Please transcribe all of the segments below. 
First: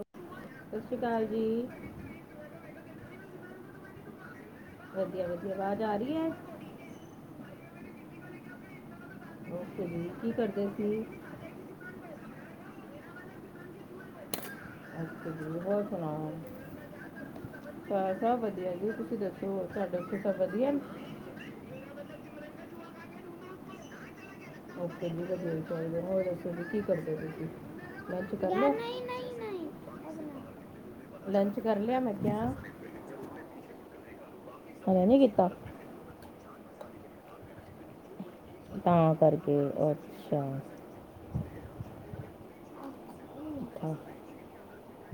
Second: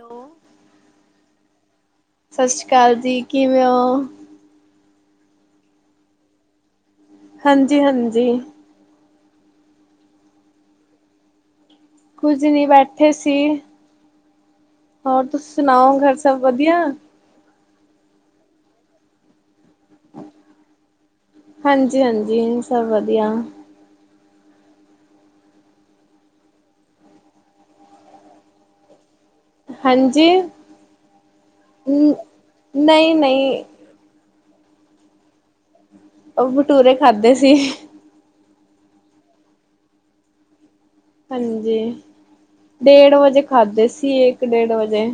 Hello ਸਤਿ ਸ਼੍ਰੀ ਅਕਾਲ ਜੀ ਸਸ ਸ੍ਰੀ ਕਾਲ ਜੀ, ਕਿਵੇਂ ਹੋ? ਵਧੀਆ-ਵਧੀਆ ਵਾਜ਼ ਆ ਰਹੀ ਏ। ਹਾਂਜੀ-ਹਾਂਜੀ ਓਕੇ ਜੀ, ਕੀ ਕਰਦੇ ਸੀ। ਕੁੱਝ ਨੀ ਬੈਠੇ ਸੀ। ਹੋਰ ਤੁਸੀ ਸੁਣਾਓ ਘਰ ਸਭ ਵਧੀਆ। ਘਰ ਸਭ ਵਧੀਆ ਜੀ ਤੁਸੀਂ ਦੱਸੋ ਹੋਰ ਤੁਹਾਡੇ ਉੱਥੇ ਸਭ ਵਧੀਆ ਨੇ। ਹਾਂਜੀ-ਹਾਂਜੀ ਸਭ ਵਧੀਆ। ਓਕੇ ਜੀ ਵਧੀਆ ਹੀ ਚਾਹੀਦਾ ਹੋਰ ਦੱਸੋ ਕੀ ਕਰਦੇ ਪਏ ਸੀ। ਲੰਚ ਕਰ ਲਿਆ, ਹਾਂਜੀ ਲੰਚ ਕਰ ਲਿਆ ਮੈਂ ਕਿਹਾ। ਨਈ-ਨਈ ਹਜੇ ਨੀ ਕੀਤਾ। ਉਹ ਪਟੂਰੇ ਖਾਧੇ ਸੀ। ਤਾਂ ਕਰਕੇ ਅੱਛਾ। ਹਾਂਜੀ ਡੇਢ ਵਜੇ ਖਾਧਦੇ ਅੱਛਾ ਸੀ, ਇੱਕ ਡੇਢ ਵਜੇ।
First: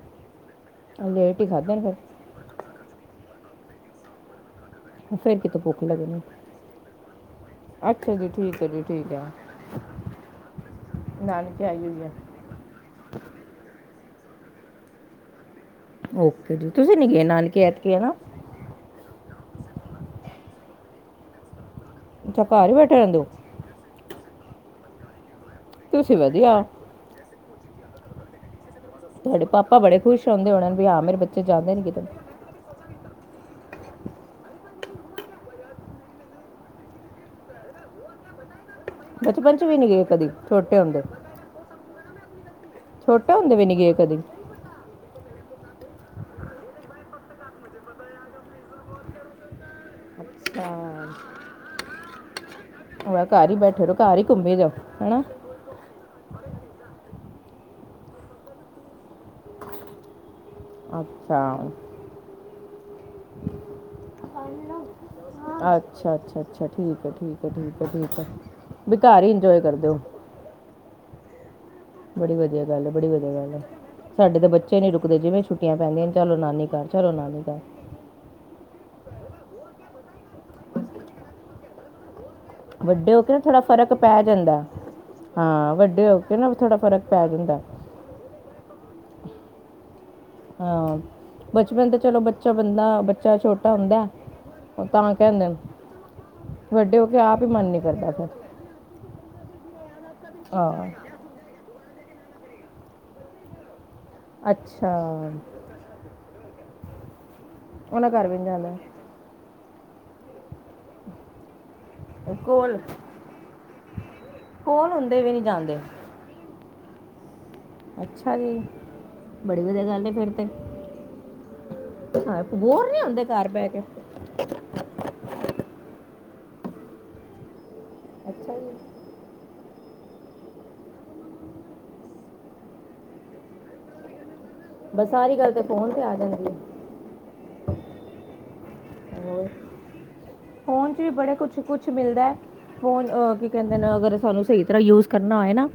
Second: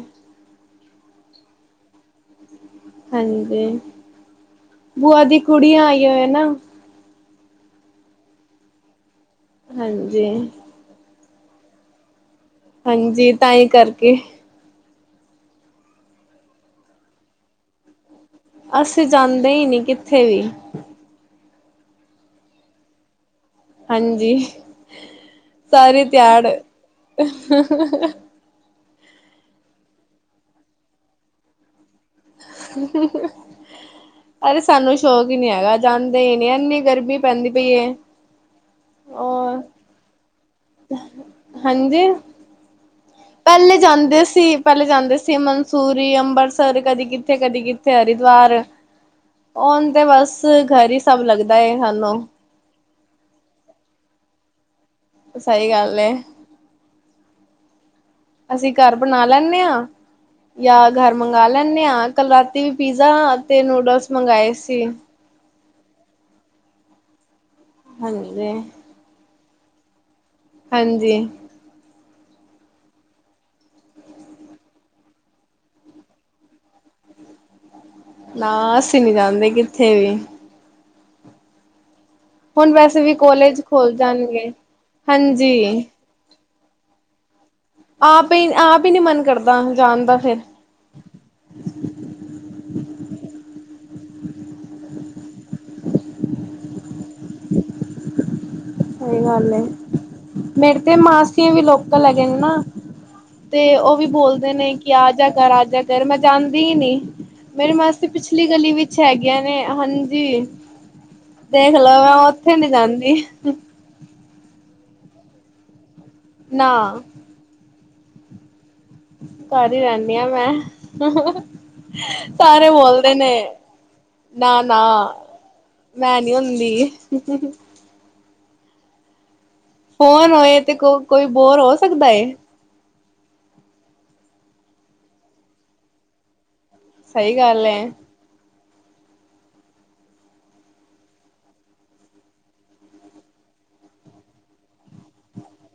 ਲੇਟ ਹੀ ਖਾਧੇ ਨੇ ਫੇਰ। ਹਾਂਜੀ, ਬੂਆ ਦੀ ਫਿਰ ਕਿਤੇ ਭੁੱਖ ਕੁੜੀਆ ਆਈਆ ਲੱਗਣੀ ਹੋਈ ਨਾ। ਅੱਛਾ ਜੀ ਠੀਕ ਹੈ ਜੀ, ਠੀਕ ਹੈ। ਹਾਂਜੀ ਨਾਨਕੇ ਆਈ ਹੋਈ ਆ ਹਾਂਜੀ, ਤਾਹੀ ਕਰਕੇ। ਓਕੇ ਜੀ, ਤੁਸੀਂ ਨੀ ਗਏ ਨਾਨਕੇ ਐਤਕੀ ਹਨਾ। ਅਸੀਂ ਜਾਂਦੇ ਹੀ ਨੀ ਕਿੱਥੇ ਵੀ। ਅੱਛਾ ਘਰ ਹੀ ਬੈਠੇ ਰਹਿੰਦੇ ਓ। ਹਾਂਜੀ, ਸਾਰੀ ਤੁਸੀਂ ਤਿਆੜ ਵਧੀਆ ਤੁਹਾਡੇ ਪਾਪਾ ਬੜੇ ਖੁਸ਼ ਹੌਦੇ ਹੋਨੇ ਵੀ ਹਾਂ ਮੇਰੇ ਬੱਚੇ ਜਾਂਦੇ ਨੇ ਕਿਤੇ। [unintelligible] ਅਰੇ ਸਾਨੂੰ ਸ਼ੌਕ ਹੀ ਨੀ ਹੈਗਾਜਾਂਦੇ ਹੀ ਨੀ ਇੰਨੀ ਗਰਮੀ ਪੈਂਦੀ ਪਈ ਏ। ਬਚਪਨ ਔਰ ਚ ਵੀ ਨੀ ਗਏ ਕਦੇ ਛੋਟੇ ਹੁੰਦੇ। ਹਾਂਜੀ ਛੋਟੇ ਹੁੰਦੇ ਵੀ ਪਹਿਲੇ ਨਹੀਂ ਗਏ ਕਦੀ ਜਾਂਦੇ ਸੀ। ਪਹਿਲੇ ਜਾਂਦੇ ਸੀ ਮਨਸੂਰੀ, ਅੰਬਰਸਰ ਕਦੀ ਕਿੱਥੇ-ਕਦੀ ਕਿੱਥੇ ਹਰਿਦੁਆਰ। ਉਨ ਤੇ ਬਸ ਅੱਛਾ ਘਰ ਹੀ ਸਭ ਲੱਗਦਾ ਏ ਸਾਨੂੰ। ਹੁਨ ਘਰ ਹੀ ਬੈਠੇ ਰਹੋ, ਘਰ ਹੀ ਘੁੰਮੇ ਜਾਓ ਹੈਣਾ। ਸਹੀ ਗੱਲ ਏ। ਅਸੀਂ ਘਰ ਬਣਾ ਲੈਂਨੇ ਹਾਂ, ਜਾਂ ਘਰ ਮੰਗਵਾ ਅੱਛਾ ਲੈਂਨੇ ਹਾਂ। ਕੱਲ ਰਾਤੀ ਵੀ ਪੀਜ਼ਾ, ਅਤੇ ਨੂਡਲਸ ਮੰਗਵਾਏ ਸੀ। ਅੱਛਾ -ਅੱਛਾ -ਅੱਛਾ। ਠੀਕ -ਠੀਕ- ਠੀਕ- ਠੀਕ ਹਾਂਜੀ ਬੲਈ ਘਰ ਹੀ ਇੰਜੋਏ ਕਰਦੇ ਹੋ। ਹਾਂਜੀ। ਬੜੀ ਵਧੀਆ ਗੱਲ ਏ, ਬੜੀ ਵਧੀਆ ਗੱਲ ਏ। ਸਾਡੇ ਤਾਂ ਬੱਚੇ ਨੀ ਰੁਕਦੇ, ਜਿਵੇਂ ਛੁੱਟੀਆਂ ਪੈਂਦੀਆਂ ਚਲੋ ਨਾਨੀ ਘਰ, ਚਲੋ ਨਾਨੀ ਘਰ। ਨਾ, ਅਸੀਂ ਨੀ ਜਾਂਦੇ ਕਿੱਥੇ ਵੀ। ਹੁਣ ਵੈਸੇ ਵੀ ਵੱਡੇ ਹੋ ਕੇ ਨਾ ਥੋੜਾ ਕੋਲੇਜ ਫ਼ਰਕ ਖੁੱਲ ਪੈ ਜਾਣਗੇ ਜਾਂਦਾ, ਹਾਂ ਹਾਂਜੀ। ਵੱਡੇ ਹੋ ਕੇ ਨਾ ਥੋੜਾ ਫ਼ਰਕ ਪੈ ਜਾਂਦਾ। ਆਪ ਹੀ, ਆਪ ਹੀ ਨੀ ਮਨ ਕਰਦਾ ਹੁਨ ਜਾਣ ਦਾ ਫੇਰ। ਹਾਂ। ਬਚਪਨ ਤੇ ਚਲੋ ਬੱਚਾ ਬੰਦਾ ਬੱਚਾ ਛੋਟਾ ਹੁੰਦਾ। ਉਹ ਤਾਂ ਕਹਿੰਦੇ, ਵੱਡੇ ਹੋ ਕੇ ਆਪ ਹੀ ਮਨ ਨੀ ਕਰਦਾ ਫਿਰ। ਸਹੀ ਗੱਲ, ਏ ਮੇਰੇ ਹਾਂ ਤੇ ਮਾਸੀਆਂ ਵੀ ਲੋਕਲ ਹੈਗੇ ਨੇ ਨਾ। ਤੇ ਉਹ ਵੀ ਬੋਲਦੇ ਨੇ ਕਿ ਅੱਛਾ ਆ ਜਾ ਕਰ, ਆ ਜਾ ਕਰ, ਮੈਂ ਜਾਂਦੀ ਹੀ ਨੀ। ਮੇਰੀ ਮਾਸੀ ਉਹਨਾਂ ਘਰ ਵੀ ਨਹੀਂ ਪਿਛਲੀ ਗਲੀ ਵਿੱਚ ਜਾਂਦਾ ਹੈਗੀਆਂ ਨੇ, ਹਾਂਜੀ। ਦੇਖ ਲੋ ਮੈਂ ਉੱਥੇ ਨੀ ਕੋਲ ਜਾਂਦੀ। ਇੱਕ ਕੋਲ ਹੁੰਦੇ ਵੀ ਨਹੀਂ ਜਾਂਦੇ। ਨਾ ਅੱਛਾ ਜੀ। ਬੜੀ ਕਰ ਹੀ ਵਧੀਆ ਗੱਲ ਹੈ ਰਹਿੰਦੀ ਹਾ ਫਿਰ ਤੇ ਮੈਂ, ਹਾਂ ਸਾਰੇ ਬੋਰ ਨਹੀਂ ਬੋਲਦੇ ਹੁੰਦੇ ਨੇ। ਘਰ ਬੈ ਕੇ ਨਾ- ਨਾ, ਮੈਂ ਨੀ ਹੁੰਦੀ। ਅੱਛਾ ਜੀ। ਫੋਨ ਹੋਏ ਤੇ, ਕੋ- ਕੋਈ ਬੋਰ ਹੋ ਸਕਦਾ। ਬਸ ਸਾਰੀ ਗੱਲ ਤੇ ਫੋਨ ਤੇ ਆ ਜਾਂਦੀ ਆ। ਸਹੀ ਗੱਲ ਏ। ਹੋਰ, ਫ਼ੋਨ 'ਚ ਵੀ ਬੜਾ ਕੁਛ- ਕੁਛ ਮਿਲਦਾ ਹੈ। ਫ਼ੋਨ ਅਹ ਕੀ ਕਹਿੰਦੇ ਨੇ ਅਗਰ ਸਾਨੂੰ ਸਹੀ ਤਰ੍ਹਾਂ ਯੂਜ ਕਰਨਾ ਆਏ ਨਾ।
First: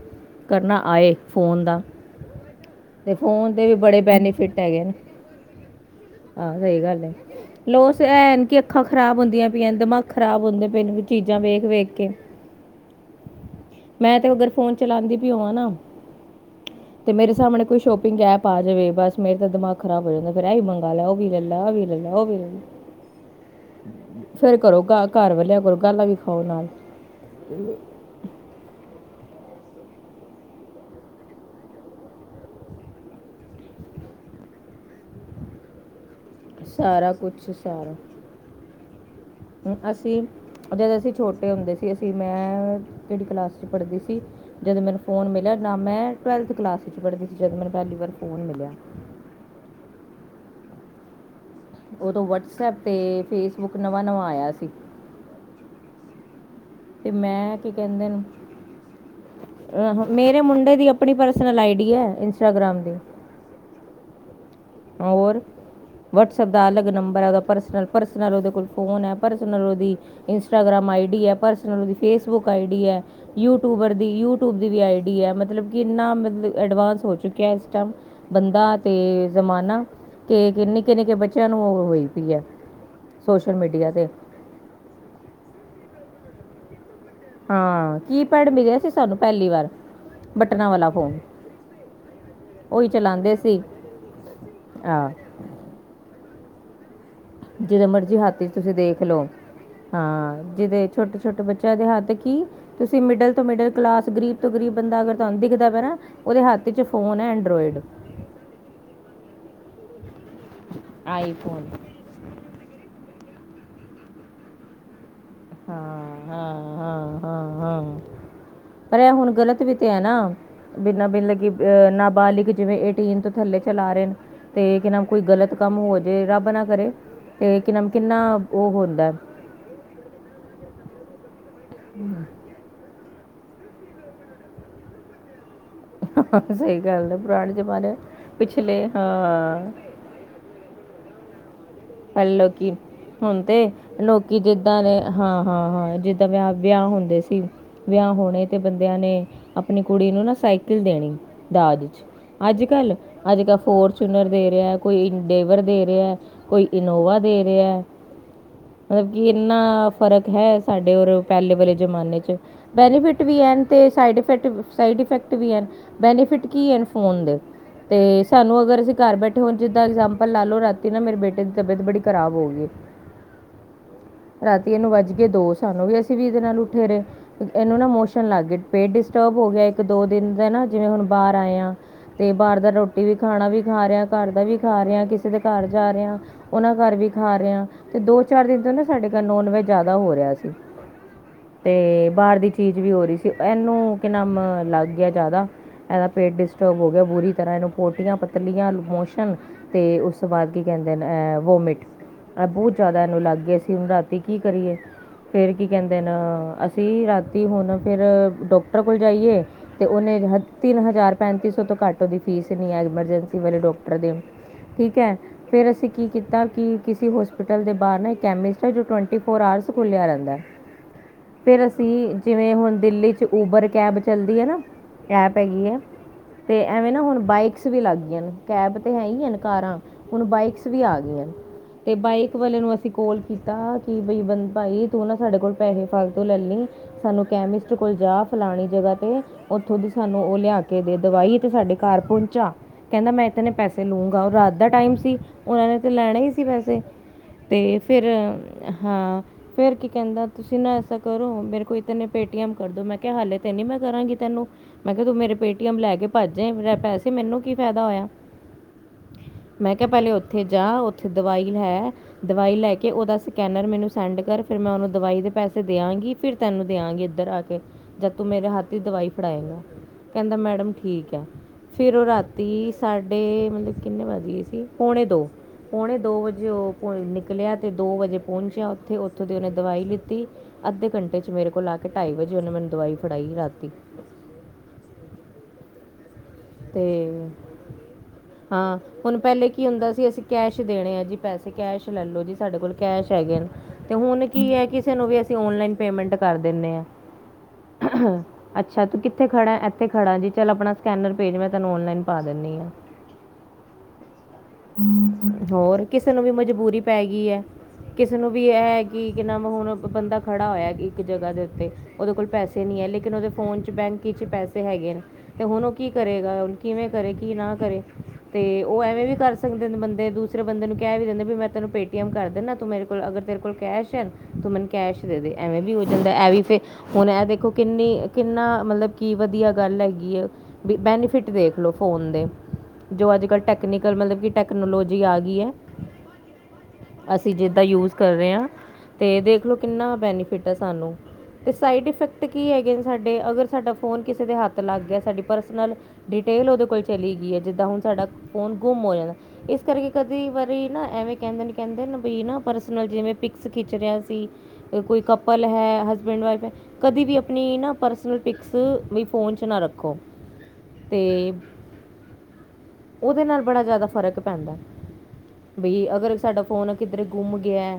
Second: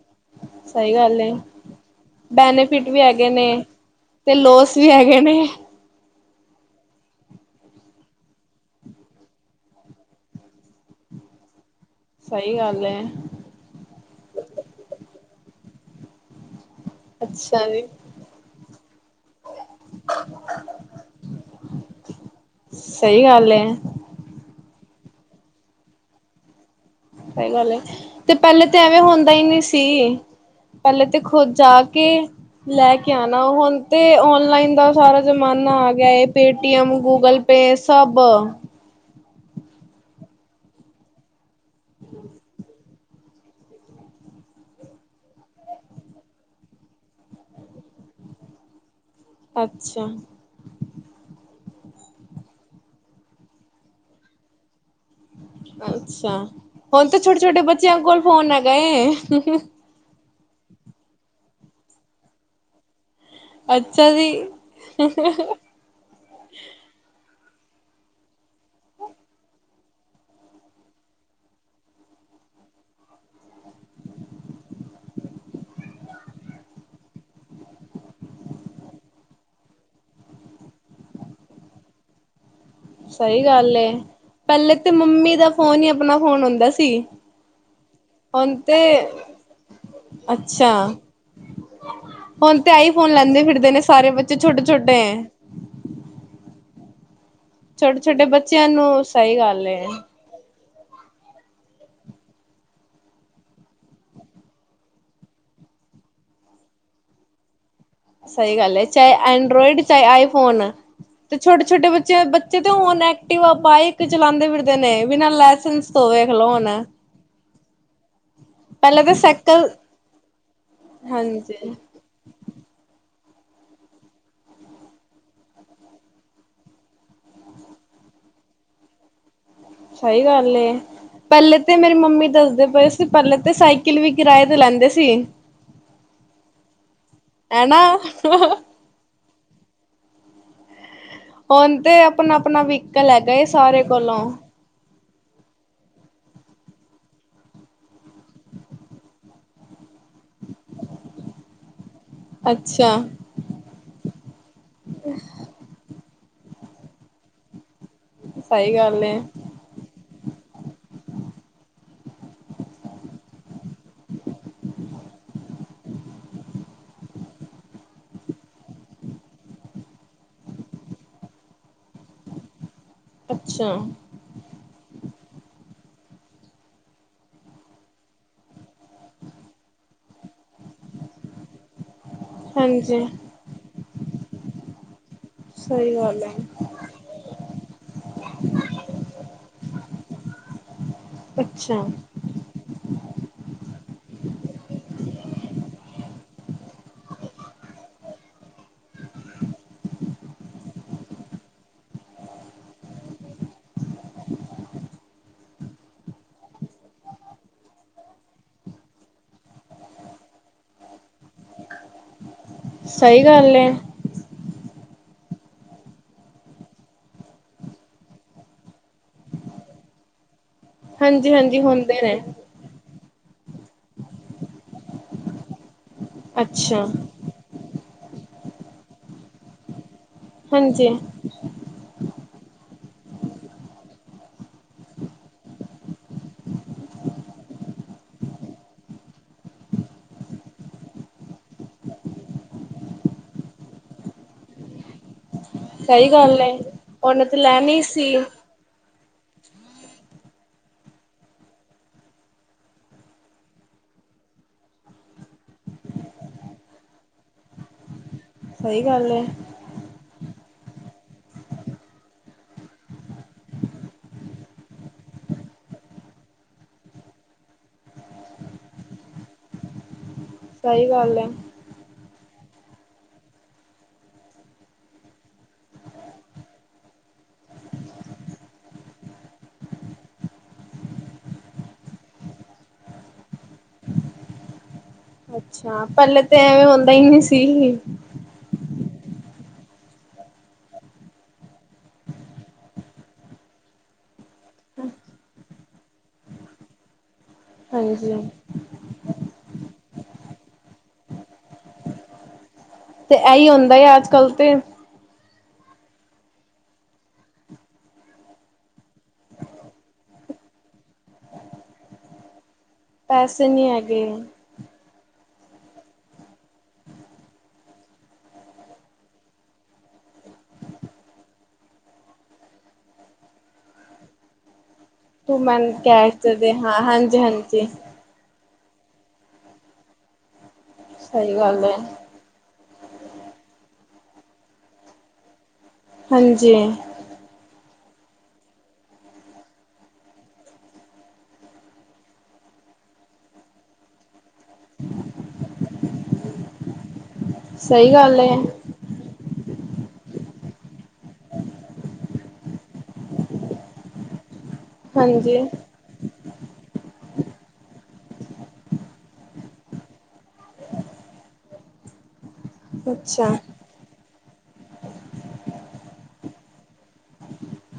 ਕਰਨਾ ਸਹੀ ਆਏ, ਗੱਲ ਏ ਫ਼ੋਨ ਦਾ। ਬੈਨੀਫਿਟ ਵੀ ਤੇ ਹੈਗੇ ਫ਼ੋਨ ਨੇ ਦੇ ਵੀ ਬੜੇ ਤੇ ਬੈਨੀਫਿਟ ਲੋਸ ਹੈਗੇ ਵੀ ਨੇ। ਹਾਂ। ਸਹੀ ਗੱਲ ਹੈ। ਲੈ ਐਨ ਕਿ ਅੱਖਾਂ ਖ਼ਰਾਬ ਹੁੰਦੀਆਂ ਪਈਆਂ ਨੇ, ਦਿਮਾਗ਼ ਖਰਾਬ ਹੁੰਦੇ ਪਏ ਨੇ, ਚੀਜ਼ਾਂ ਵੇਖ- ਵੇਖ। ਕੇ ਸਹੀ ਗੱਲ ਹੈ। ਮੈਂ ਤੇ ਅਗਰ ਫ਼ੋਨ ਚਲਾਉਂਦੀ ਵੀ ਹੋਵਾਂ ਨਾ। ਤੇ ਮੇਰੇ ਸਾਹਮਣੇ ਅੱਛਾ ਕੋਈ ਜੀ ਸ਼ੋਪਿੰਗ ਐਪ ਆ ਜਾਵੇ ਬਸ ਮੇਰੇ ਤਾਂ ਦਿਮਾਗ ਖ਼ਰਾਬ ਹੋ ਜਾਂਦਾ ਫੇਰ ਇਹੀ ਮੰਗਾ ਲੈ, ਉਹ ਵੀ ਲੈ ਲਾ, ਇਹ ਵੀ ਲੈ ਲਾ। ਔਹੀ ਲੈ ਲਾ। ਸਹੀ ਗੱਲ ਹੈ। ਫੇਰ ਘਰੋਂ ਗ ਘਰ ਵਾਲਿਆਂ ਕੋਲ਼ ਗਾਲਾਂ ਵੀ ਖਾਓ ਨਾਲ਼। ਸਹੀ ਗੱਲ ਹੈ। ਤੇ ਪਹਿਲੇ ਤੇ ਐਵੇਂ ਹੁੰਦਾ ਹੀ ਨਹੀਂ ਸੀ। ਪਹਿਲੇ ਤੇ ਖ਼ੁਦ ਜਾ ਕੇ ਲੈ ਕੇ ਆਉਣਾ। ਹੁਣ ਤੇ ਓਨਲਾਈਨ ਦਾ ਸਾਰਾ ਜ਼ਮਾਨਾ ਆ ਗਿਆ ਏ। ਪੇਟੀਐਮ, ਸਾਰਾ ਕੁਝ ਗੂਗਲ ਪੇ, ਸਭ। ਹੂੰ ਅਸੀਂ ਜਦੋਂ ਅਸੀਂ ਛੋਟੇ ਹੁੰਦੇ ਸੀ ਅਸੀਂ ਮੈਂ ਕਿਹੜੀ ਕਲਾਸ 'ਚ ਪੜ੍ਹਦੀ ਸੀ। ਜਦੋਂ ਮੈਨੂੰ ਫੋਨ ਮਿਲਿਆ ਤਾ ਮੈਂ ਟਵੈਲਵ ਕਲਾਸ ਵਿੱਚ ਪੜ੍ਹਦੀ ਸੀ, ਜਦੋਂ ਮੈਨੂੰ ਪਹਿਲੀ ਵਾਰ ਫ਼ੋਨ ਮਿਲਿਆ। ਅੱਛਾ। ਓਦੋਂ ਵਟਸਐਪ ਤੇ ਫੇਸਬੁਕ ਨਵਾਂ -ਨਵਾਂ ਆਇਆ ਸੀ। ਅੱਛਾ! ਹੁਣ ਤੇ ਤਾਂ ਛੋਟੇ ਮੈਂ -ਛੋਟੇ ਕੀ ਬੱਚੇਆਂ ਕੋਲ ਫ਼ੋਨ ਹੈਗਾ ਏ, ਹੁ ਅ, ਮੇਰੇ ਮੁੰਡੇ ਦੀ ਆਪਣੀ ਪਰਸਨਲ ਆਈ ਡੀ ਐ, ਇੰਸਟਾਗ੍ਰਾਮ ਦੀ। ਅੱਛਾ ਜੀ। ਹੋਰ। ਵਟਸਐਪ ਦਾ ਅਲੱਗ ਨੰਬਰ ਐ ਓਹਦਾ ਪਰਸਨਲ- ਪਰਸਨਲ ਉਹਦੇ ਕੋਲ ਫ਼ੋਨ ਐ, ਪਰਸਨਲ ਓਹਦੀ, ਇੰਸਟਾਗ੍ਰਾਮ ਆਈ ਡੀ ਹੈ, ਪਰਸਨਲ ਫੇਸਬੁੱਕ ਆਈ ਡੀ ਹੈ। ਯੂਟਿਊਬਰ ਦੀ ਯੂਟਿਊਬ ਦੀ ਵੀ ਆਈਡੀ ਹੈ, ਮਤਲਬ ਕਿ ਇੰਨਾ ਮਤਲਬ ਐਡਵਾਂਸ ਹੋ ਚੁੱਕਿਆ ਇਸ ਟਾਈਮ। ਬੰਦਾ ਤੇ ਜ਼ਮਾਨਾ ਤੇ ਨਿੱਕੇ -ਨਿੱਕੇ ਬੱਚਿਆਂ ਨੂੰ ਉਹ ਹੋਈ ਪਈ ਹੈ। ਸਹੀ ਸੋਸ਼ਲ ਗੱਲ ਹੈ! ਮੀਡੀਆ ਤੇ ਪਹਿਲੇ ਤੇ ਮੰਮੀ ਦਾ ਫ਼ੋਨ ਹੀ ਆਪਣਾ ਫ਼ੋਨ ਹੁੰਦਾ ਸੀ। ਹਾਂ! ਕੀਪੈਡ ਹੁਣ ਮਿਲਿਆ ਤੇ ਸੀ ਸਾਨੂੰ ਪਹਿਲੀ ਵਾਰ ਬਟਨਾਂ ਅੱਛਾ ਵਾਲਾ ਫ਼ੋਨ। ਹੁਣ ਤੇ ਆਈ ਫ਼ੋਨ ਲੈਂਦੇ ਫਿਰਦੇ ਨੇ ਸਾਰੇ ਬੱਚੇ ਛੋਟੇ -ਛੋਟੇ। ਆ ਜਿਹਦੇ ਮਰਜ਼ੀ ਛੋਟੇ-ਛੋਟੇ ਹੱਥ 'ਚ ਬੱਚਿਆਂ ਤੁਸੀਂ ਨੂੰ ਦੇਖਲਓ ਸਹੀ ਗੱਲ ਏ। ਹਾਂ, ਜਿਹਦੇ ਛੋਟੇ ਛੋਟੇ ਬੱਚਿਆਂ ਦੇ ਹੱਥ ਕਿ? ਤੁਸੀਂ ਮਿਡਲ ਤੋਂ ਮਿਡਲ ਕਲਾਸ ਗਰੀਬ ਤੋਂ ਗ਼ਰੀਬ ਬੰਦਾ ਅਗਰ ਤੁਹਾਨੂੰ ਦਿਖਦਾ ਪਇਆ ਨਾ। ਉਹਦੇ ਹੱਥ 'ਚ ਫ਼ੋਨ ਹੈ ਐਂਡਰਾਇਡ। ਸਹੀ ਗੱਲ ਹੈ! ਚਾਹੇ ਐਂਡਰਾਇਡ, ਚਾਹੇ ਆਈਫੋਨ ਤੇ ਛੋਟੇ ਆਈਫੋਨ ਛੋਟੇ ਬੱਚੇ ਬੱਚੇ ਤੇ ਹੁਣ ਐਕਟਿਵਾ, ਬਾਈਕ। ਚਲਾਉਂਦੇ ਫਿਰਦੇ ਨੇ ਬਿਨਾਂ ਹਾਂ ਲਾਇਸੈਂਸ ਤੋਂ ਦੇਖ ਲਓ ਹਾਂ ਹੁਣ। ਹਾਂ ਹਾਂ ਹਾਂ ਪਰ ਪਹਿਲਾਂ ਇਹ ਤਾਂ ਹੁਣ ਗ਼ਲਤ ਸਾਈਕਲ ਵੀ ਤੇ ਹੈ ਨਾ ਬਿਨਾਂ ਮਤਲਬ ਕਿ ਹਾਂਜੀ ਅਹ ਨਾਬਾਲਿਗ ਜਿਵੇਂ। ਏਟੀਐਨ ਤੋਂ ਥੱਲੇ ਚਲਾ ਰਹੇ ਤੇ ਕਿ ਨਾ ਕੋਈ ਗਲਤ ਕੰਮ ਹੋ ਜੇ, ਰੱਬ ਨਾ ਕਰੇ। ਤੇ ਕਿ ਨਾਮ ਕਿੰਨਾ ਉਹ ਹੁੰਦਾ ਹੈ। ਸਹੀ ਗੱਲ ਏ ਪਹਿਲੇ ਤੇ ਮੇਰੀ ਮੰਮੀ ਦੱਸਦੇ ਪਏ ਸੀ। ਪਹਿਲੇ ਤੇ ਸਾਈਕਲ ਵੀ ਕਿਰਾਏ ਤੇ ਲੈਂਦੇ ਸੀ। ਸਹੀ ਗੱਲ ਹੈ! ਪੁਰਾਣੇ ਹੈਨਾ ਜ਼ਮਾਨੇ ਪਿਛਲੇ ਹਾਂ ਹੁਣ ਤੇ। ਇਹ ਆਪਣਾ-ਆਪਣਾ ਲੋਕੀਂ, ਵਹੀਕਲ ਹੈਗਾ ਹੁਣ ਏ ਤੇ ਸਾਰੇ ਕੋਲੋਂ ਲੋਕੀਂ ਜੇ। ਜਿਦਾਂ ਦੇ ਹਾਂ, ਹਾਂ, ਹਾਂ, ਜਿੱਦਾਂ ਵਿਆਹ ਵਿਆਹ ਹੁੰਦੇ ਸੀ। ਵਿਆਹ ਹੋਣੇ ਤੇ ਬੰਦਿਆਂ ਨੇ ਆਪਣੀ ਕੁੜੀ ਨੂੰ ਨਾ ਸਾਈਕਲ ਦੇਣੀ ਦਾਜ 'ਚ। ਅੱਜ- ਕੱਲ੍ਹ, ਅੱਛਾ। ਅੱਜ- ਕੱਲ੍ਹ ਫੋਰਚੂਨਰ ਦੇ ਰਿਹਾ, ਕੋਈ ਇੰਡੇਵਰ ਦੇ ਰਿਹਾ ਹੈ। ਕੋਈ ਇਨੋਵਾ ਦੇ ਰਿਹਾ ਸਹੀ ਗੱਲ ਮਤਲਬ ਏ ਕਿ ਇਹ ਇੰਨਾ ਫ਼ਰਕ ਹੈ, ਸਾਡੇ ਔਰ ਪਹਿਲੇ ਵਾਲੇ ਜ਼ਮਾਨੇ 'ਚ ਬੈਨਿਫਿਟ ਵੀ ਹਨ ਅਤੇ ਸਾਈਡ ਇਫੈਕ, ਸਾਈਡ ਇਫੈਕਟ ਵੀ ਹਨ ਬੈਨੀਫਿਟ ਕੀ ਹਨ ਫੋਨ ਦੇ? ਤੇ ਸਾਨੂੰ ਅਗਰ ਅਸੀਂ ਘਰ ਬੈਠੇ ਹੋੁਣ ਜਿੱਦਾਂ ਇਗਜਾਮਪਲ ਲਾ ਲੋ ਰਾਤੀ ਨਾ ਮੇਰੇ ਬੇਟੇ ਦੀ ਤਬੀਅਤ ਬੜੀ ਖਰਾਬ ਹੋ ਗਈ। ਅੱਛਾ। ਰਾਤੀ ਇਹਨੂੰ ਵੱਜ ਗਏ ਦੋ ਸਾਨੂੰ ਵੀ ਅਸੀਂ ਵੀ ਇਹਦੇ ਨਾਲ ਉੱਠੇ ਰਹੇ। ਇਹਨੂੰ ਨਾ ਮੋਸ਼ਨ ਲੱਗ ਗਏ ਪੇਟ ਡਿਸਟਰਬ ਹੋ ਗਿਆ ਇੱਕ ਦੋ ਦਿਨ ਦਾ ਨਾ ਜਿਵੇਂ ਹੁਣ ਬਾਹਰ ਆਏ ਆ। ਤੇ ਬਾਹਰ ਦਾ ਹਾਂਜੀ ਰੋਟੀ ਵੀ ਖਾਣਾ ਵੀ ਖਾ ਰਿਹਾ ਘਰ ਦਾ ਵੀ ਖਾ ਰਿਹਾ ਕਿਸੇ ਦੇ ਘਰ ਜਾ ਸਹੀ ਰਿਹਾ। ਗੱਲ ਹੈ ਉਹਨਾਂ ਘਰ ਵੀ ਖਾ ਰਿਹਾ ਤੇ ਦੋ ਚਾਰ ਦਿਨ ਤੋਂ ਨਾ ਸਾਡੇ ਘਰ ਨੋਨ -ਵੈਜ ਜ਼ਿਆਦਾ ਹੋ ਰਿਹਾ ਸੀ। ਤੇ ਅੱਛਾ ਬਾਹਰ ਦੀ ਚੀਜ਼ ਵੀ ਹੋ ਰਹੀ ਸੀ, ਇਹਨੂੰ ਕਿ ਨਾਮ ਲੱਗ ਗਿਆ ਜ਼ਿਆਦਾ। ਇਹਦਾ ਪੇਟ ਡਿਸਟਰਬ ਹੋ ਗਿਆ ਬੁਰੀ ਤਰ੍ਹਾਂ ਇਹਨੂੰ ਪੋਟੀਆਂ ਪਤਲੀਆਂ ਮੋਸ਼ਨ। ਤੇ ਉਸ ਤੋਂ ਬਾਅਦ ਕੀ ਕਹਿੰਦੇ ਨੇ ਅਹ ਵੋਮਿਟ। ਆ ਬਹੁਤ ਜ਼ਿਆਦਾ ਇਹਨੂੰ ਲੱਗ ਗਿਆ ਸੀ ਹੁਣ ਰਾਤੀ ਕੀ ਕਰੀਏ? ਫੇਰ ਕੀ ਕਹਿੰਦੇ ਨ ਅਸੀਂ ਰਾਤੀ ਹੁਣ ਫਿਰ ਡਾਕਟਰ ਕੋਲ ਜਾਈਏ ਤੇ ਉਹਨੇ ਦੇ ਹਨ ਤਿੰਨ ਹਜ਼ਾਰ- ਪੈਂਤੀ ਸੌ ਤੋਂ ਘੱਟ ਕੈਦੀ ਫੀਸ ਐਨੀ ਐ ਸਹੀ ਐਮਰਜੰਸੀ ਗੱਲ ਵਾਲੇ ਹੈ ਡਾਕਟਰ ਦੇ, ਠੀਕ ਹੈ ਫੇਰ ਅਸੀਂ ਕੀ ਕੀਤਾ ਕੀ ਹੋਸਪਿਟਲ ਦੇ ਬਾਹਰ ਨਾ ਕੈਮਿਸਟ ਐ ਟੁਵਟੀ ਫੋਰ ਆਰਸ ਖੁਲਿਆ ਰਹਿੰਦਾ ਐ। ਹਾਂਜੀ ਹਾਂਜੀ ਫਿਰ ਹੁੰਦੇ ਅਸੀਂ ਨੇ ਜਿਵੇਂ ਹੁਣ ਦਿੱਲੀ ਚ ਉਬਰ ਕੈਬ ਚੱਲਦੀ ਐ ਨਾ ਕੈਪ ਹੈਗੀ ਐ, ਤੇ ਅੱਛਾ ਐਵੇਂ ਨਾ ਹੁਣ ਬਾਈਕਸ ਵੀ ਲੱਗ ਗਈ ਹਨ ਕੈਬ ਤੇ ਹੈ ਹੀ ਹਨ ਕਾਰਾਂ, ਹੁਣ ਬਾਈਕਸ ਵੀ ਹਾਂਜੀ ਆ ਗਈਆਂ ਅਨ। ਤੇ ਬਾਈਕ ਵਾਲੇ ਨੂੰ ਅਸੀਂ ਕੋਲ ਕੀਤਾ ਕਿ ਬੀ ਬੰ ਭਾਈ ਤੂੰ ਨਾ ਸਾਡੇ ਕੋਲ ਪੈਸੇ ਫਾਲਤੂ ਲੈ ਲੇ ਸਾਨੂੰ ਕੈਮਿਸਟ ਕੋਲ ਜਾ ਫਲਾਣੀ ਜਗ੍ਹਾ ਤੋ ਉੱਥੋਂ ਦੀ ਸਾਨੂੰ ਉਹ ਲਿਆ ਕੇ ਦੇ ਦਵਾਈ ਤੇ ਸਾਡੇ ਘਰ ਪਹੁੰਚਾ। ਕਹਿੰਦਾ ਮੈਂ ਈਤਨੇ ਪੈਸੇ ਲੂਗਾ ਰਾਤ ਦਾ ਟਾਈਮ ਸੀ। ਉਨਾਂ ਨੇ ਤੇ ਸਹੀ ਲੈਣਾ ਈ ਗੱਲ ਸੀ ਏ ਪੈਸੇ, ਉਹਨੇ ਤੇ ਲੈਣੀ ਫਿਰ ਸੀ ਹਾਂ। ਫੇਰ ਕੀ ਕਹਿੰਦਾ ਤੁਸੀਂ ਨਾ ਐਸਾ ਕਰੋ ਮੇਰੇ ਕੋਈ ਤੈਨ ਪੇਟੀਐਮ ਕਰਦੋ ਮੈਂ ਕਿਹਾ ਹਾਲੇ ਤੇ ਨੀ ਮੈਂ ਕਰਾਂਗੀ ਤੈਨੂੰ ਮੈਂ ਕਿਹਾ ਤੂੰ ਮੇਰੇ ਪੇਟੀਐਮ ਲੈ ਕੇ ਭੱਜੇ ਪੈਸੇ ਮੈਨੂੰ ਕੀ ਫਾਇਦਾ ਹੋਇਆ। ਸਹੀ ਗੱਲ ਏ। ਮੈਂ ਕਿਹਾ ਪਹਿਲੇ ਉੱਥੇ ਜਾ ਉੱਥੇ ਦਵਾਈ ਲੈ ਦਵਾਈ ਲੈ ਕੇ ਉਦਾ ਸਕੈਨਰ ਮੈਨੂੰ ਸੈਂਡ ਕਰ ਫਿਰ ਮੈਂ ਉਹਨੂੰ ਦਵਾਈ ਦੇ ਪੈਸੇ ਦਿਆਂਗੀ। ਫਿਰ ਤੈਨੂੰ ਦਿਆਂਗੀ ਇੱਧਰ ਆ ਕੇ, ਜਦ ਤੂੰ ਮੇਰੇ ਹੱਥ ਦੀ ਦਵਾਈ ਫੜਾਏਂਗਾ। ਕਹਿੰਦਾ ਮੈਡਮ ਸਹੀ ਠੀਕ ਗੱਲ ਐ। ਏ ਫਿਰ ਉਹ ਰਾਤੀ ਸਾਡੇ ਮਤਲਬ ਕਿੰਨੇ ਵੱਜ ਗੇ ਸੀ ਪੌਣੇ ਦੋ ਪੌਣੇ ਦੋ ਵਜੇ ਉਹ ਘਰੋ ਨਿਕਲਿਆ ਤੇ ਦੋ ਵਜੇ ਪਹੁੰਚਿਆ ਉੱਥੇ -ਉੱਥੋਂ ਦੀ ਉਹਨੇ ਦਵਾਈ ਲਿੱਤੀ ਅੱਧੇ ਘੰਟੇ ਚ ਮੇਰੇ ਕੋਲ ਆ ਕੇ ਢਾਈ ਵਜੇ ਉਹਨੇ ਮੈਨੂੰ ਦਵਾਈ ਫੜਾਈ ਰਾਤੀ। ਅੱਛਾ ਪਹਿਲੇ ਤੇ ਐਵੇਂ ਅਤੇ ਹੁੰਦਾ ਈ ਨੀ ਸੀ। ਹਾਂ, ਹੁਣ ਪਹਿਲੇ ਕੀ ਹੁੰਦਾ ਸੀ ਅਸੀਂ ਕੈਸ਼ ਦੇਣੇ ਆ ਜੀ ਪੈਸੇ ਕੈਸ਼ ਲੈ ਲਓ ਜੀ ਸਾਡੇ ਕੋਲ ਕੈਸ਼ ਹੈਗੇ ਨੇ ਤੇ ਹੁਣ ਕੀ ਹੈ ਕਿਸੇ ਨੂੰ ਵੀ ਅਸੀਂ ਓਨਲਾਈਨ ਪੇਮੈਂਟ ਕਰ ਦਿੰਦੇ ਆ। ਹਾਂਜੀ ਅੱਛਾ ਤੂੰ ਕਿੱਥੇ ਖੜਾ ਇੱਥੇ ਖੜਾ ਜੀ ਚੱਲ ਆਪਣਾ ਸਕੈਨਰ ਭੇਜ ਮੈਂ ਤੈਨੂੰ ਔਨਲਾਈਨ ਪਾ ਦਿੰਦੀ ਆ। ਤੇ ਆਹੀ ਹੁੰਦਾ ਹੈ ਅੱਜ ਕੱਲ੍ਹ ਤੇ। ਹੂੰ ਹੋਰ ਕਿਸੇ ਨੂੰ ਵੀ ਮਜਬੂਰੀ ਪੈ ਗਈ ਐ। ਕਿਸੇ ਨੂੰ ਵੀ ਇਹ ਹੈ ਕੀ ਕਿਨਾ ਹੁਣ ਬੰਦਾ ਖੜਾ ਹੋਇਆ ਇੱਕ ਜਗ੍ਹਾ ਦੇ ਉੱਤੇ ਉਹਦੇ ਕੋਲ ਪੈਸੇ ਨੀ ਐ, ਲੇਕਿਨ ਉਹਦੇ ਪੈਸੇ ਫੋਨ ਨਹੀਂ ਚ ਹੈਗੇ ਬੈਂਕ ਚ ਪੈਸੇ ਹੈਗੇ ਨ ਤੇ ਹੁਣ ਉਹ ਕੀ ਕਰੇਗਾ ਕਿਵੇਂ ਕਰੇ ਕੀ ਨਾ ਕਰੇ, ਤੇ ਉਹ ਐਵੇਂ ਵੀ ਕਰ ਸਕਦੇ ਨੇ ਬੰਦੇ ਤੇ ਦੂਸਰੇ ਬੰਦੇ ਨੂੰ ਕਹਿ ਵੀ ਦਿੰਦੇ ਵੀ ਮੈਂ ਤੈਨੂੰ ਪੇਟੀਐਮ ਕਰ ਦਿੰਦਾ ਤੂੰ ਮੇਰੇ ਕੋਲ ਅਗਰ ਤੇਰੇ ਕੋਲ ਕੈਸ਼ ਹੈ ਤੂੰ ਮੈਨੂੰ ਕੈਸ਼ ਤੂੰ ਐਵੇਂ ਮੈਨੂੰ ਵੀ ਹੋ ਜਾਂਦਾ ਕੈਸ਼ ਇਹ ਦੇ ਵੀ ਦੇ ਫੇਰ, ਹਾਂ ਹੁਣ ਹਾਂਜੀ ਇਹ ਦੇਖੋ ਹਾਂਜੀ ਕਿੰਨੇ- ਕਿੰਨਾ ਮਤਲਬ ਕੀ ਵਧੀਆ ਗੱਲ ਹੈਗੀ ਐ, ਬੀ ਬੈਨੀਫਿਟ ਸਹੀ ਦੇਖ ਗੱਲ ਲੋ ਹੈ ਫੋਨ ਦੇ। ਜੋ ਅੱਜ ਕੱਲ੍ਹ ਟੈਕਨੀਕਲ ਮਤਲਬ ਕਿ ਟੈਕਨੋਲੋਜੀ ਆ ਗਈ ਐ। ਹਾਂਜੀ ਅਸੀਂ ਜਿੱਦਾਂ ਯੂਜ ਕਰ ਰਹੇ ਹਾਂ, ਤੇ ਦੇਖਲੋ ਕਿੰਨਾ ਬੈਨੀਫਿਟ ਹੈ ਸਾਨੂੰ। ਤੇ ਸਾਈਡ ਇਫੈਕਟ ਕੀ ਹੈਗੇ ਸਾਡੇ ਅਗਰ ਸਾਡਾ ਫੋਨ ਕਿਸੇ ਦੇ ਹੱਥ ਲੱਗ ਗਿਆ, ਸਾਡੀ ਪਰਸਨਲ ਡਿਟੇਲ ਉਹਦੇ ਕੋਲ ਚਲੀ ਗਈ ਐ। ਸਹੀ ਗੱਲ ਐ। ਗੁਮ ਹੋਏ। ਇਸ ਕਰਕੇ ਕਦੇ ਵਾਰੀ ਨਾ ਐਵੇਂ ਕਹਿੰਦੇ ਨ -ਕਹਿੰਦੇ ਨ ਬੀ ਨਾ ਪਰਸਨਲ ਜਿਵੇਂ ਪਿਕਸ ਖਿੱਚ ਰਿਹਾ ਸੀ। ਕੋਈ ਹਾਂਜੀ ਕੱਪਲ ਹੈ, ਹਸਬੈਂਡ ਵਾਈਫ ਹੈ। ਕਦੀ ਵੀ ਅਪਨੀ ਨਾ ਪਰਸਨਲ ਪਿਕਸ, ਵੀ, ਫੋਨ 'ਚ ਨਾ ਰੱਖੋ। ਤੇ, ਉਦੇ ਅੱਛਾ ਨਾਲ, ਬੜਾ ਜਾਦਾ ਫ਼ਰਕ ਪੈਂਦਾ। ਬਈ, ਅਗਰ ਸਾਡਾ ਫੋਨ, ਕਿੱਧਰੇ ਗੁੰਮ ਗੇਆ।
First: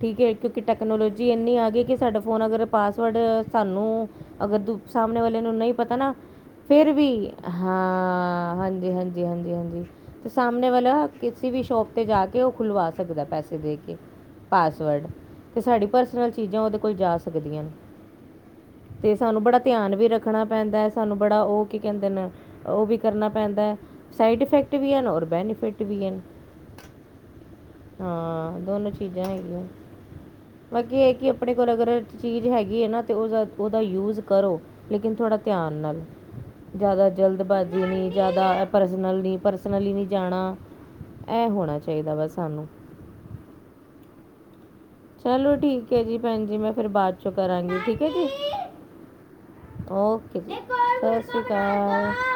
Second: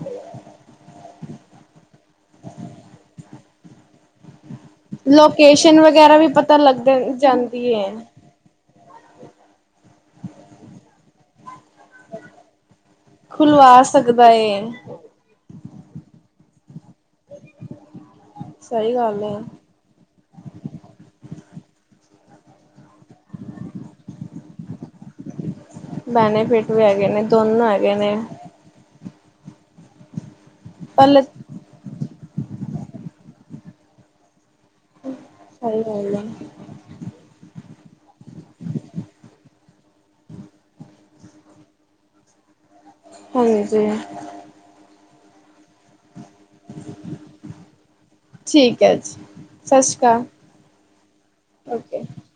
ਠੀਕ ਐ, ਕਿਉਂਕਿ ਟੈਕਨੋਲਜੀ ਇੰਨੀ ਆ ਗਈ, ਕਿ ਸਾਡਾ ਫੋਨ ਅਗਰ ਪਾਸਵਰਡ ਸਾਨੂੰ ਅਗਰ ਦ ਸਾਮਣੇ ਵਾਲੇ ਨੂੰ ਨਈਂ ਲੋਕੇਸ਼ਨ ਪਤਾ ਨਾ, ਵਗੈਰਾ ਵੀ ਪਤਾ ਲੱਗ ਫੇਰ ਵੀ, ਜਾਂਦੀ ਏ। ਹਾਂ ਹਾਂਜੀ- ਹਾਂਜੀ। ਹਾਂਜੀ- ਹਾਂਜੀ ਤੇ, ਸਾਹਮਣੇ ਵਾਲਾ, ਕਿਸੀ ਵੀ ਸ਼ੋਪ ਤੇ ਜਾ ਕੇ ਓ ਖੁਲਵਾ ਸਕਦਾ, ਪੈਸੇ ਦੇ ਖੁਲਵਾ ਕੇ, ਸਕਦਾ ਏ। ਪਾਸਵਰਡ ਤੇ, ਸਾਡੀ ਪਰਸਨਲ ਚੀਜਾਂ, ਓਦੇ ਕੋਲ ਜਾ ਸਕਦੀਆਂ ਨ ਸਹੀ ਤੇ ਗੱਲ ਏ ਸਾਨੂੰ ਬੜਾ ਧਿਆਨ ਵੀ ਰੱਖਣਾ ਪੈਂਦਾ, ਸਾਨੂੰ ਬੜਾ ਓ ਕੀ ਕੈੰਦੇ ਨ, ਓ ਵੀ ਕਰਨਾ ਪੈਂਦਾ। ਸਾਈਡ ਫੈਕਟ ਵੀ, ਅ, ਨ ਅ, ਔਰ ਬੈਨੀਫਿਟ ਵੀ ਹਨ ਬੈਨੇਫਿਟ ਵੀ ਹੈਗੇ ਨੇ, ਦੋਨ ਹੈਗੇ ਨੇ ਹਾਂ, ਦੋਨੋ ਚੀਜਾਂ ਹੈਗੀਆਂ, ਬਾਕੀ ਏਹ ਐ ਪਹਿਲੇ ਕਿ ਆਪਣੇ ਅਗਰ ਚੀਜ ਹੈਗੀ ਐ ਨਾ, ਤੇ ਉਸਦਾ, ਉਹਦਾ ਯੂਜ ਕਰੋ, ਲੇਕਿਨ ਥੋੜ੍ਹਾ। ਧਿਆਨ ਸਹੀ ਨਾਲ, ਗੱਲ ਏ ਜਾਦਾ ਜਲਦਬਾਜੀ ਨੀ, ਜਾਦਾ ਪਰਸਨਲ ਨੀ, ਪਰਸਨਲੀ ਵੀ ਜਾਣਾ, ਐ ਹੋਣਾ ਚਾਈਦਾ ਵਾ ਸਾਨੂੰ। ਹਾਂਜੀ। ਚਲੋ ਠੀਕ ਐ ਜੀ, ਭੈਣ ਜੀ ਮੈਂ ਫੇਰ ਬਾਦ ਚੋਂ ਕਰਾਂਗੀ ਠੀਕ ਠੀਕ ਹੈ ਜੀ ਸਤਿ ਸ਼੍ਰੀ ਅਕਾਲ ਓਕੇ ਜੀ, ਸਤਿ ਸ਼੍ਰੀ ਓਕੇ। ਕਾਲ।